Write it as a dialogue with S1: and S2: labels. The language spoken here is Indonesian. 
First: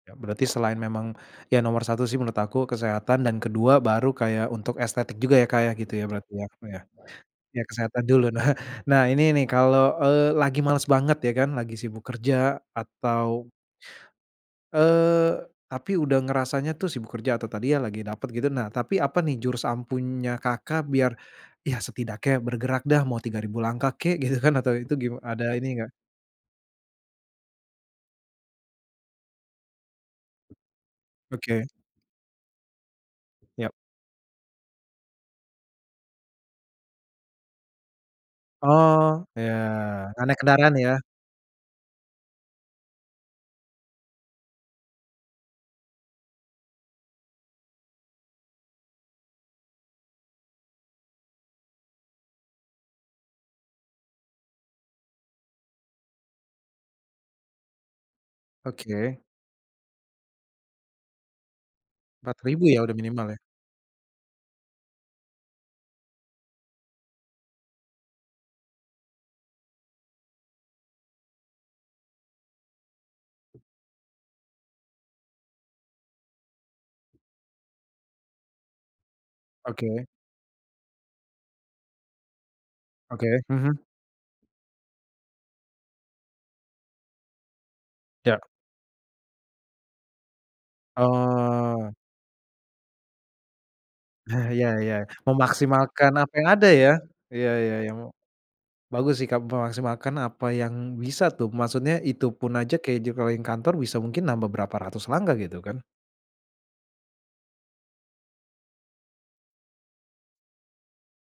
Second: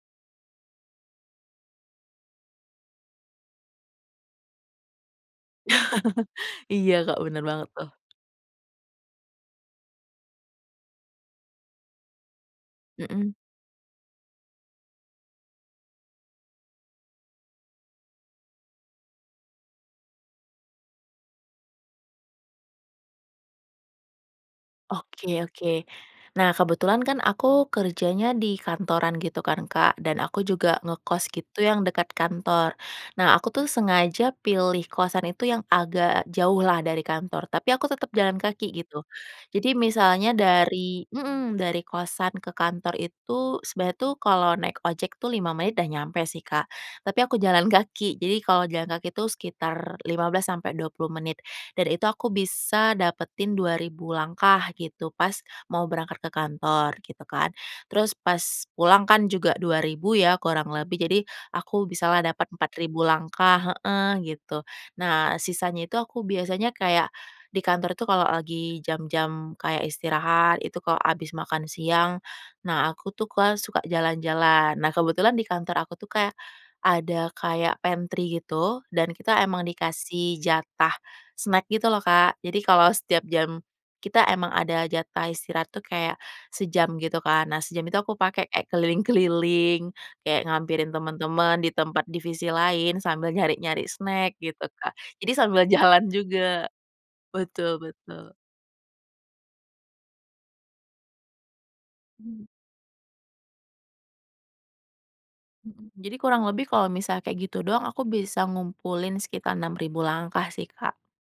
S1: Ya berarti selain memang ya nomor 1 sih menurut aku kesehatan dan ke-2 baru kayak untuk estetik juga ya, Kak, ya gitu ya berarti ya,
S2: Iya Kak, bener
S1: ya
S2: banget tuh.
S1: kesehatan dulu nah nah ini nih kalau, eee, lagi males banget ya kan, lagi sibuk kerja
S2: Mhm.
S1: atau eee, tapi udah ngerasanya tuh sibuk kerja atau tadi ya, lagi dapet gitu nah tapi apa nih jurus ampuhnya Kakak, biar ya setidaknya bergerak dah mau 3000 langkah kek gitu kan atau itu gima ada
S2: Oke
S1: ini
S2: oke
S1: enggak?
S2: nah kebetulan kan aku kerjanya di kantoran gitu kan, Kak, dan aku juga ngekos gitu
S1: Oke.
S2: yang dekat kantor, nah aku tuh
S1: Yap.
S2: sengaja pilih kosan itu yang agak jauh lah dari kantor tapi aku tetep jalan kaki gitu,
S1: Oh, ya
S2: jadi
S1: enggak
S2: misalnya
S1: naik kendaraan ya.
S2: dari mhm dari kosan ke kantor itu sebenarnya tuh kalau naik ojek tuh 5 menit udah nyampe sih, Kak, tapi aku jalan kaki. Jadi, kalau jalan kaki itu sekitar 15 sampai 20 menit dan itu aku bisa dapetin 2000 langkah gitu pas mau berangkat ke kantor gitu kan, terus pas pulang
S1: Oke.
S2: kan juga 2000 ya kurang lebih jadi aku bisalah
S1: empat
S2: dapat
S1: ribu
S2: empat
S1: ya udah
S2: ribu
S1: minimal ya.
S2: langkah heeh gitu, nah sisanya itu aku biasanya kayak di kantor tuh, kalau lagi jam-jam kayak istirahat itu kalau habis makan siang nah aku tuh, Kak, suka jalan-jalan. Nah kebetulan di kantor aku tuh kayak ada kayak pantry gitu dan kita emang
S1: Oke.
S2: dikasih jatah snack gitu loh Kak, jadi kalau setiap
S1: Oke,
S2: jam
S1: mhm.
S2: kita emang ada jatah istirahat tuh kayak sejam gitu kan, nah sejam itu aku
S1: Ya.
S2: pakai kayak keliling-keliling, kayak ngehampirin temen-temen di
S1: Oh.
S2: tempat divisi lain sambil nyari-nyari snack gitu,
S1: Ya ya.
S2: Kak, jadi sambil jalan
S1: Memaksimalkan apa yang
S2: juga.
S1: ada ya, iya iya
S2: Betul
S1: iya mu
S2: betul.
S1: bagus sih, Kak, memaksimalkan apa yang bisa tuh maksudnya
S2: Mmm.
S1: itupun aja kayak di jengkeling kantor bisa mungkin nambah berapa ratus langkah gitu kan.
S2: Mhm, jadi kurang lebih kalau misal kayak gitu doang aku bisa ngumpulin sekitar 6000 langkah sih, Kak.